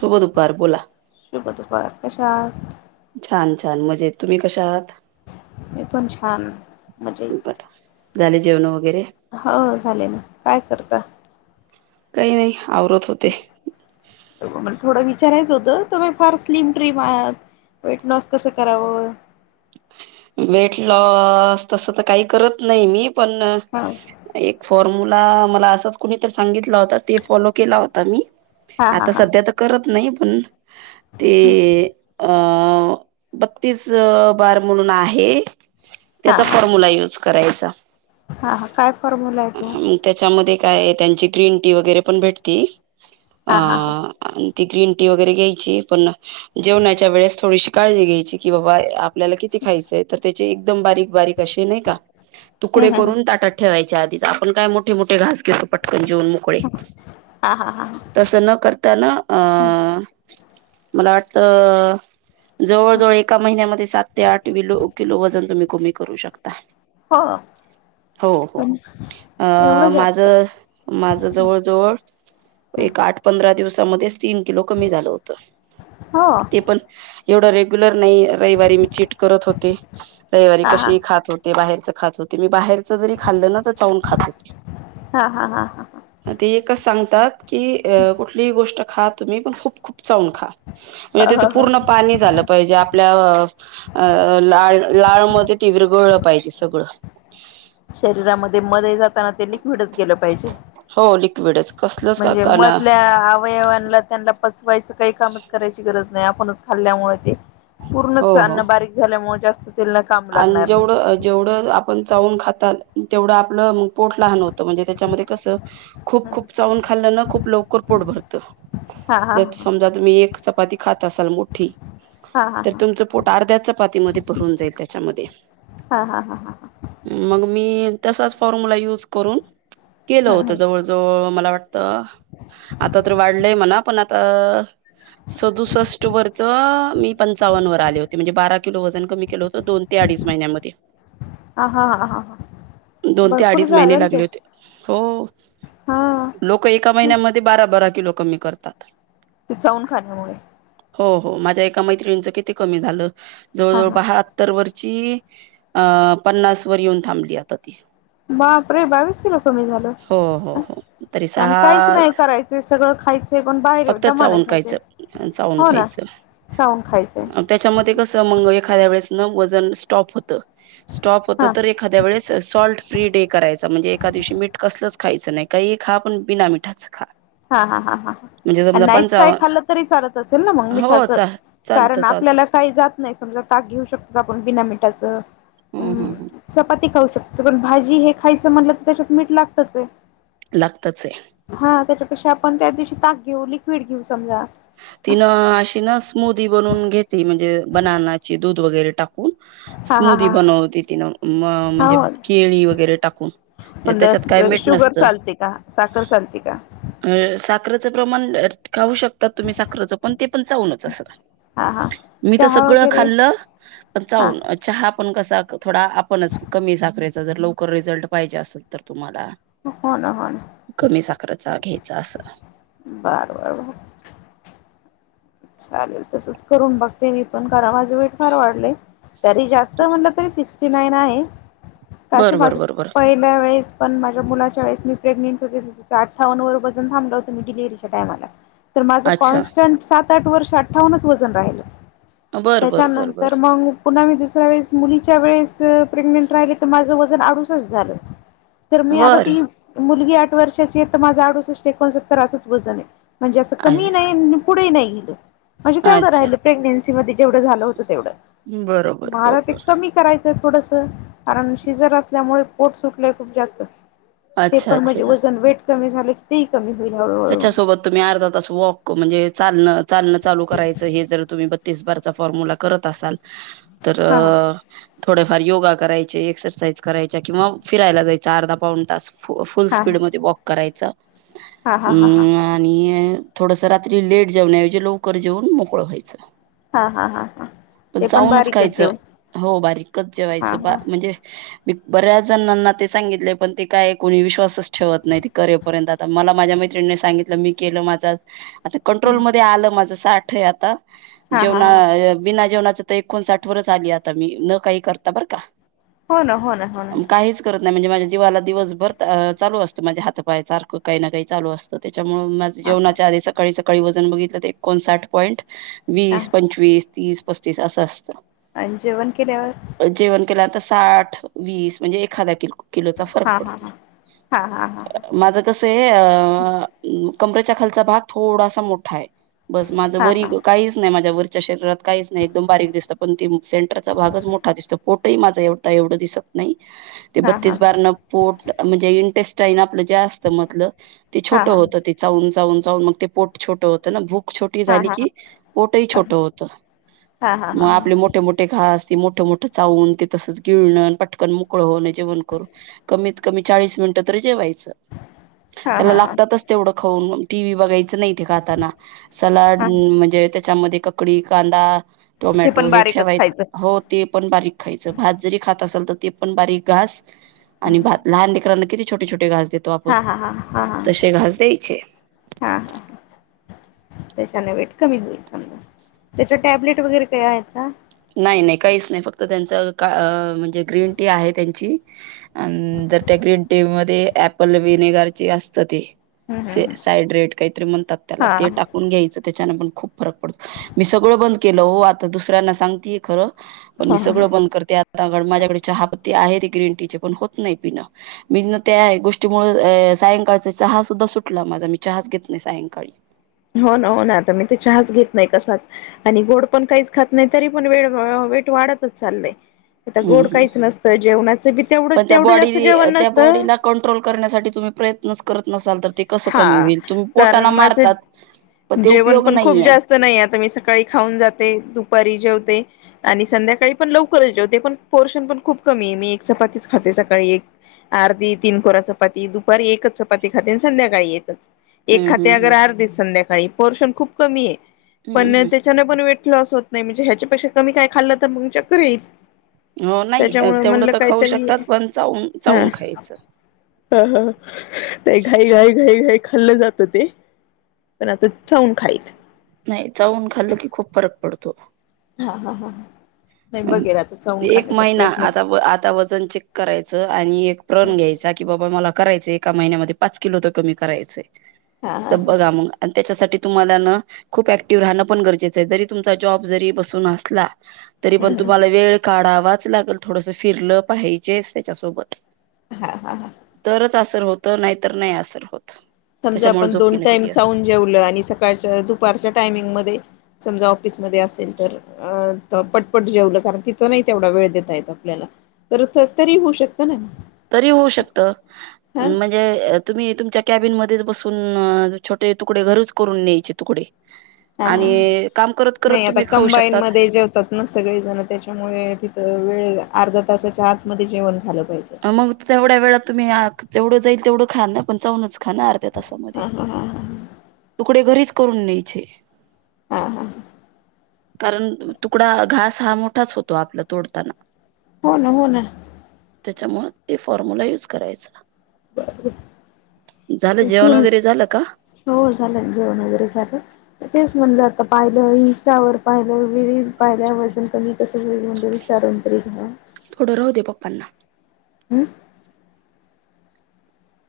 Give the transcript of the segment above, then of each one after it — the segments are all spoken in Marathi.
शुभ दुपार बोला, शुभ दुपार कशा आहात? छान. छान म्हणजे तुम्ही कशा आहात. मी पण छान मजेत बट झाले जेवण वगैरे हो झालेन काय करता. काही नाही. आवरत होते. मला थोडं विचारायचं होतं तुम्ही फार स्लिम ट्रिम आहात वेट लॉस कसं करावं. वेट लॉस तस तर काही करत नाही मी पण हा एक फॉर्म मुला मला असंच कुणीत सांगितलं होत ते फॉलो केल होत मी हा हा आता हा सध्या तर करत नाहीत हम्म. ते, अ अ बत्तीस अह पर म्हणून आहे हा त्याचा हा फॉर्म्यला युज करायचा. हा हा काय फॉर्म्युला आहे तो? त्याच्यामध्ये काय त्यांची ग्रीन टी वगैरे पण भेटती अ हा हा हा ती ग्रीन टी वगैरे घ्यायची, पण जेवणाच्या वेळेस थोडीशी काळजी घ्यायची की बाबा आप आपल्याला किती खायचय तर त्याचे एकदम बारीक आपल्याला किती खायचंय, तर त्याचे एकदम बारीक बारीक असे नाही का तुकडे हम्म हम्म करून ताटात ठेवायचे आधीच, आपण काय मोठे मोठे घास घेतो, पटकन जेऊन मोकळे... हम्म हा हा हा हा तसं न करताना अ... हम्म मला वाट अ जवळ जवळ एका महिन्यामध्ये सात ये आठ किलो वजन तुम्हीं करू शकताय. हो हो-हो पण आ एवढं माझ. जास्त हं, माझ जवळ-जवळ हं. एक आठ-पंधरा दिवसामध्येच. तीन किलो कमी झालं होत. हो ते पण एवढ रेगुलर नाही रविवारी मी ची करत होते. रविवारी हा हा कशी खात होते बाहेर. खात होते मी बाहेर. च जरी खाल्ल ना तरी चावून खात होते. हा हा हा हा ते एकच सांग त्यात. की अ कुठलीही गोष्ट खात. तुम्हीं पण खूप-खप. चावून खा म्हणजे त्याच पूर्ण पाणी झालं पाहिजे. आपल्या लाळ-लाळ मध्ये ते विरगळ पाहिजे सगळं. शरीरामध्ये मध् जात. हा ते लिक्विडच ग केलं पाहिजे. हो लिक्विडच कसलंच म्हणजे का ना. मधल्या अवयवांना त्यांना पचवायचं काही कामच करायची गरज नाही. नाही आपणच खाल्ल्यामुळे ते. पूर्णच हो च हो अन्न बारीक झाल्यामुळे जास्त तेलला काम आणि लागणार नाही. जेवढं-जेवढं आपण चावून खातात तेवढं आपलं, पोट लहान होत म्हणजे त्याच्यामध्ये कस खूप-खूप चावून खाल्लं, खूप लवकर पोट भरत हा हा ज समजा तुम्ही एक चपाती खात असाल मोठी. हा हा तर तुमचं पोट अर्ध्याच्या पातीमध्ये भरून जाईल त्या हा हा हा हा मग, मी तसाच फॉर्म्यला यु अस करून केलं होतं जवळ-जवळ म वाट आता तर वाढलंय म्हणा पण आता. सदुसष्ट वरच मी पंचावन्न वर आले होते म्हणजे बारा किलो वजन कमी केलं होत. ते अडीच महिन्यामध्ये हा हा हा हा दोन ते भरपूर अडीच झालं महिने ना ते लागले होते. हो हा लोक एका ते महिन्यामध्ये बारा-बारा. किलो कमी करतात. ते चाऊन खाण्यामुळे हो-हो माझ्या एका मैत्रिंचं किती कमी झालं. हा जवळ-जवळ हा बहात्तर वर्ष. चि अ पन्नास वर येऊन थांबली आता ती. बाप रे बावीस किलो कमी झाल, हो, हो, हो. तरी आणि काहीच नाही करायचं सगळं खायचंय पण बाहेर फक्त दमान चावून खायचेय खायचं चावून हो ना खायचं. चाऊून खायचंय. न वज. जणू स्टॉप होत स्टॉप होत हा तर एखाद्या वेळेस सॉल्ट फ्री डे करायचं म्हणजे एखाद्या दिवशी मीठ कसलंच खायचं नाही काहीही खा पण बिना मिठाचं खा हा-हा-हा ह म्हणजे आणि समजा नाहीच काय खाल्लं तरी चालत असेल ना मग हो, मिठाच चा चालतं, कारण चालतं. आपल्याला काही जात नाही समजा ताक घेऊ शकतो. पण बिना मठाचं हं, हं, हं. हम्म चपाती खाऊ शकतो तो पर्यंत भाजी हे खायचं म्हटलं तर त्याच्यात मीठ लागतच आहे लागतंच आहे कशी आपण त्या दिवशी ताक घेऊ लिक्विड घेऊ समजा तिनं अशी ना स्मूदी बनून घेतेली म्हणजे बनानाची दूध वगैरे टाकू कून हा हा स्मूदी हा बनव तिनं म म्हंजे हो केळी वगैरे टाकून म पण त्यांच्यात काय मीठ शुगर नसंत अ चालते का साखर चालते का ह् साखरत चं प्रमाण ल खाऊ शकत‍ तुम्ही साखरच पण ते पण चाऊूनच असं, हा हा मी तर चहा सगळं वगैरे खाल्लं प हा चाऊून चहा आपण कसा थोडा आपणच कमी साखरेचा जर लवकर रिझल्ट पाहिजे असेल तर तुम्हाला हो ना हो ना [inaudible] कमी साखरचा घ्यायचा असं बर बर बर चालेल तसंच करून बघते मी पण करा माझे वेट फार वाढलेय तरी जास्त म्हणलं तरी सिक्स्टी नाईन आहे कासं बर बर माझं बर बर पहिल्या्या वेळेस पण माझ्या मुलाच्या वेळेस मी प्रेग्नेंट होते त त्याचा अठ्ठावन्न वरपासून थांबलं होत मी डिलव्हीच्या टायमाला तर माझं अच्छा कॉन्स्टंट साफ साठ वर्ष अठ्ठावन्च वजन राहिलं बर बर बर बर त्याच्यानंतर मग पुन्हा मी दुसऱ्या वेळेस मुलीच्या वेळेस प्रेग्नेंट राहिले तर माझं वजन आडूसठ झालं तर मी आता बर ती मुलगी वर्षाची आहे तर माझं आडूसष्ट एकोणसत्तर असं वजन आहे. म्हणजे असं कमी ही नाही आणि पुढे ही नाही [unintelligible] म्हणजे तेवढं अच्छा राहिलं प्रेग्नेसी-‍- तेव्हा ते जेवढं झालं होतं तेवढं बरोबर मला ते बरोबर कमी करायचं ते थोडस कारण सिझर असल्यामुळे पोट सुटलंय खूप जास्त ते अच्छा पण अच्छा म्हणजे अच्छा वजन वेट कमी झाले की ते ही कमी होईल हळूहळू त्याच्यासोबत तुम्ही अर्धा तास वॉक म्हणजे चालणं चालन चालू करायच हे जर तुम्ही प तीस बारचा फॉर्म्यला करत असाल तर हा अ थोडेफार योगा करायचे, एक्सरसाईज करायच्या किंवा फिरायला जायच अर्धा पाऊन तास फुल हा हा स्पीडमध्ये वॉक करायच. हा. हा हा ह आणि थोडस रात्री लेट जेवण्याऐवजी लवकर जेवून मोकळं व्हायचं. हा हा हा हा पण ते चाऊनच बारीकच खायचं जेव हो बारीकच हा जेवायचं बा हा म्हणजे मी बऱ्याच जणांना ते सांगितले पण ते काय कोणी विश्वासच ठेवत नाही. करेपर्यंत आता मला माझ्या मै त्रिणी सांगितलं मी केलं माझ आता कंट्रोलमध्ये आलं माझं साठ ठ आहे आता हा हा जेवणा हा बिना जेवणाच आता एकोणसाठ वरच आली आता मी न काही करता बरं का हो ना हो ना हो ना. काहीच करत नाही म्हणजे माझ्या जीवाला दिवसभर चालू असतं माझे हातपाय सारखं काही ना काही चालू असतं. तर त्याच्यामुळं माझं हा जेवणाच्या आधी सकाळी सकाळी वजन बघितलं तर एकोणसाठ पॉईंट हा वीस, पंचवीस, तीस पस्तीस असं असतं. आणि जेवण केल्यावर जेवण केलं आता साठ, वीस म्हणजे एखादा किलो किलोचा फरक हा हा पडतो हा हा हा हा माझं कस आहे अ कमरेच्या खालचा भाग थोडासा मोठा आहे. बस माझं हा हा वरी काहीच नाही माझ्या वर च्या शरीरात काहीच नाही एकदम बारीक दिसतं पण ती सेंटरचा भागच मोठा दिसतो. पोटही माझ एवढा एवढं दिसत नाही. ते हा हा बत्तीस बार न पोट म्हणजे इंटेस्टाईन आपलं जे असतं मधलं हा छोट हा होत ते चावून चावून चावून मग ते पोट छोटं होत ना भूक छोटी हा झाली हा हा की पोटही छोट होत हा हा हा मग आपले मोठे मोठे घास ते मोठं मोठं चावून ते तसच गिळण पटकन मोकळ होण जेवण करू कमीत कमी चाळीस मिनटं तरी जेवायच. हा त्याला हा ला हा थ खऊ टी वही बघायचं नाही खाताना सलाड हा म्हणजे त्याच्या ककडी कांदा ते टोमॅटो पण हे बारीकच ठेवायच खायचं हो ते पण बारीक खायचं भात जरी खात असेल तर ते पण बारीक घास आणि भात लहान लेकरांना किती छोटे छोटे घास देतो आपण हा हा हा हा हा. तसे घास द्यायचे. हा हा त्याच्याने वेट कमी होईल समजा त्याच्या टॅब्लेट वगैरे काय आहेत का? नाही नाही काहीच नाही फक्त त्यांच काण जे ग्रीन टी आहे त्यांची अंतर त्या ग्रीन टी मध्ये एप्पल विनेगरची असत ती हा साईड रेट काहीतरी म्हणतात त्याला ते हा टाकून घ्यायचं त्याच्यान पण खूप फरक पडतो. मी सगळं बंद केलं हो. आता दुसऱ्यांना सांग- तीय खरं- पण मी सगळं बंद करते. आता माझ्याकडे चहा प- ते आहे ते ग्रीन टीचे, पण होत नाही पिणं. मी त्या गोष्टी मुळे सायंकाळचा चहा सुद्धा सुटला माझा. मी चहाच घेत नाही सायंकाळी. हो ना, हो ना आता मी तर चहाच घेत नाही कसाच आणि गोड पण काहीच खात नाही. तरी पण वेळ वेट वाढतच चाललंय- आता ह. गोड हं काहीच नसतं जेवणाचं बी तेवढं पण त्या तेवढं जास्त बॉडी- जेवण त्या नसतं बॉडीला कंट्रोल करण्यासाठी तुम्ही प्रयत्नच करत नसाल तर? ते कसं हा कमी होईल तुम्ही पोटाला कारण मारतात पण माझं ते जेवण उपयोग पण खूप नाहीये जास्त नाही आता मी सकाळी खाऊन जाते दुपारी जेव- आणि संध्याकाळी पण लवकरच जेवते. पण पोर्शन पण खूप कमी आहे मी एक चपातीच खाते सकाळी एक अर्धी तीन कोरा चपाती दुपारी एकच चपाती खाते- संध्याकाळी एकच. एक हम्म खाते अगर हम्म आर्धीच सं - बाई पोर्शन खूप कमी आहे. पण हम्म नाही हम्म त्याच्याने पण वेट- लॉस होत नाही म्हणजे ह्याच्यापेक्षा कमी काय खाल्लं तर मग चक्कर येईल. हो नाही त्याच्यामुळ तेवढं म्हणलं तर खाऊ काहीतरी शकतात पण चावून हा. चावून खायचं घाई घाई घाई घाई. खाल्लं जातं ते. पण आता चाऊन खाईल. नाही चावून खाल्लं की खूप फरक पडतो. हा हा हा हा. एक महिना आता. आता वजन चेक करायचं आणि एक प्रण घ्यायचा की बाबा मला- करायच एका महिन्यामध्ये पाच किलो तर कमी करायचंय. हा तर हा बघा मग. आणि त्याच्यासाठी तुम्हाला ना खूप ऍक्टिव्ह राहण पण गरजेचं आहे. जरी तुमचा जॉब जरी बसून असला तरी पण हम्म तुम्हाला हम्म वेळ काढावा वाच लागल. थोडस फिरलं पाहिजेच त्याच्यासोबत हा हा ह. तरच असर होतो नाहीतर नाही असर होत. समजा, त्याच्यामुळे आपण झोप दोन येन टाइम गेली चाऊून असेल जेवलं आणि सकाळच्या, दुपारच्या टायमिंग मध्ये समजा ऑफिसमध्ये असेल तर पटपट जेवलं कारण तिथं नाही तेवढा वेळ देता येत आपल्याला तर, तरी होऊ शकत- तरी होऊ शकत. हा म्हणजे तुम्ही तुमच्या कॅबिनमध्ये बसून छोटे तुकडे घरीच करून न्यायचे तुकडे. हा. आणि काम करत करत नाही आता, तुम्ही खाऊ कंबाईन शकतात मध्ये जेवतात ना सगळे जण त्याच्यामुळे तिथं वेळ अर्ध्या तासाच्या आतमध्ये जेवण झालं पाहिजे मग तेवढ्या वेळ तुम्ही आह जेवढं जाईल तेवढ खा ना पण चाऊनच खाणार ना अर्ध तासामध्ये. हा हा हा तुकडे घरीच करून न्यायचे. हा. हा. ह. कारण तुकडा घास हा मोठाच होतो आपला तोडताना. हो ना. हो ना. त्याच्यामुळ ते फॉर्म्यला युज करायचा. झालं क जेवण वगैरे झालं का हो झालं जेवण वगैरे झालं. तेच म्हटलं आता पाहिलं. इंस्टावर पाहिलं. व पाहिल्या वजन कमी थोडं राहू दे पप्पांना [unintelligible] हम्म.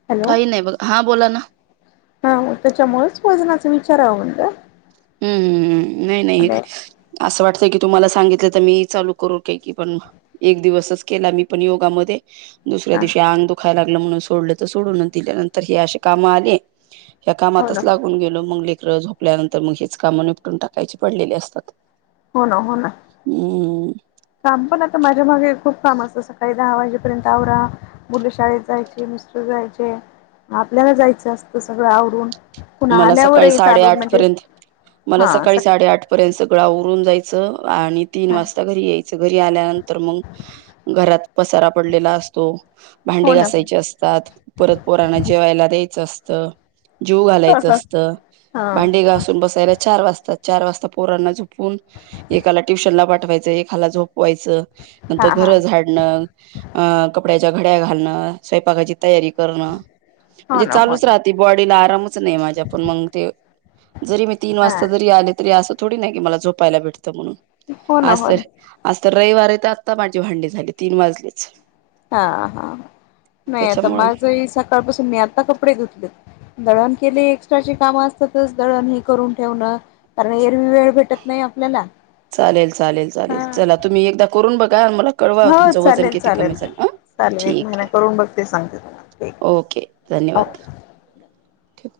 हॅलो काही नाही बघ हा बोला ना. हा त्याच्यामुळेच वजनाचा विचारा व म्हनल. हम्म हम्म्. नाही-नाही असं वाटत जे की तुम्हाला सांगितलं तर. मी चालू करू का की पण एक दिवसच केला मी पण योगामध्ये दुसऱ्या हा दिवशी आंग दुखायल म्हणून सोडलं तर. सोडून दिल्या. नंतर हे अशी काम आली. या हो ना कामातच हो लागून गेलो मग. ले झोपल्या नंतर तर मग हीच कामं निपटून टाकायची पडलेली असतात. हो ना. हो ना. हम्म काम पण आता माझ्या मागे खूप काम असतं सकाळी दहा वाजेपर्यंत आवरा. मुलं शाळेत जायचे. मिस्टर जायचे. आपल्याला जायचं असतं सगळं आवरून पुन्हा मला सकाळी आल्यावरही चालून साडे-आठ म्हणजे पर्यंत मला हा स सकाळी साडे-आठ पर्यंत सगळं आव रून जायचं आणि तीन वाजता घरी यायच. घरी आल्यानंतर मग घरात पसारा पडलेला असतो. भांडे हो ना हो घासायचे असतात. परत पोरांना जेवायला द्यायचं अस तर जेवू घाल ह असत ह भांडे घासून बसायला चार वाजतात. चार वाजता पोरांना झोपून एकाला ट्युशन ला पाठवायचं एकाला झोप वायच हा हा नंतर हा घर झाडणं अ कपड्याच्या घड्या घालणं स्वयंपाकाची तयारी करणं हो म्हणजे ना हो चालूच ना राहती बॉडीला आरामच नाही. आपण मग ते. जरी मी तीन हा वाजता जरी आले. तरी अस थोडी नाही की मला झोपायला भेटत. भेटत म्हणून हो ना आज हो ना तर. आज तर. रविवार आहे. आत्ता आत्तामाझी भांडी झाली तीन वाजलीच हा हा नाही आता त्याच्यामुळं माझही सकाळपासून मी आता कपडे घेतले दळण केली एक्स्ट्राची कामं असतातच दळण हे करून ठेवणं कारण एरवी वेळ भेटत नाही आपल्याला चालेल चालेल चालेल हा चला तुम्ही एकदा करून बघ हो चालेल चालेल अ चालेल एक ठीक महिना आहे करून बघते सांगते तुला क ओके ठीक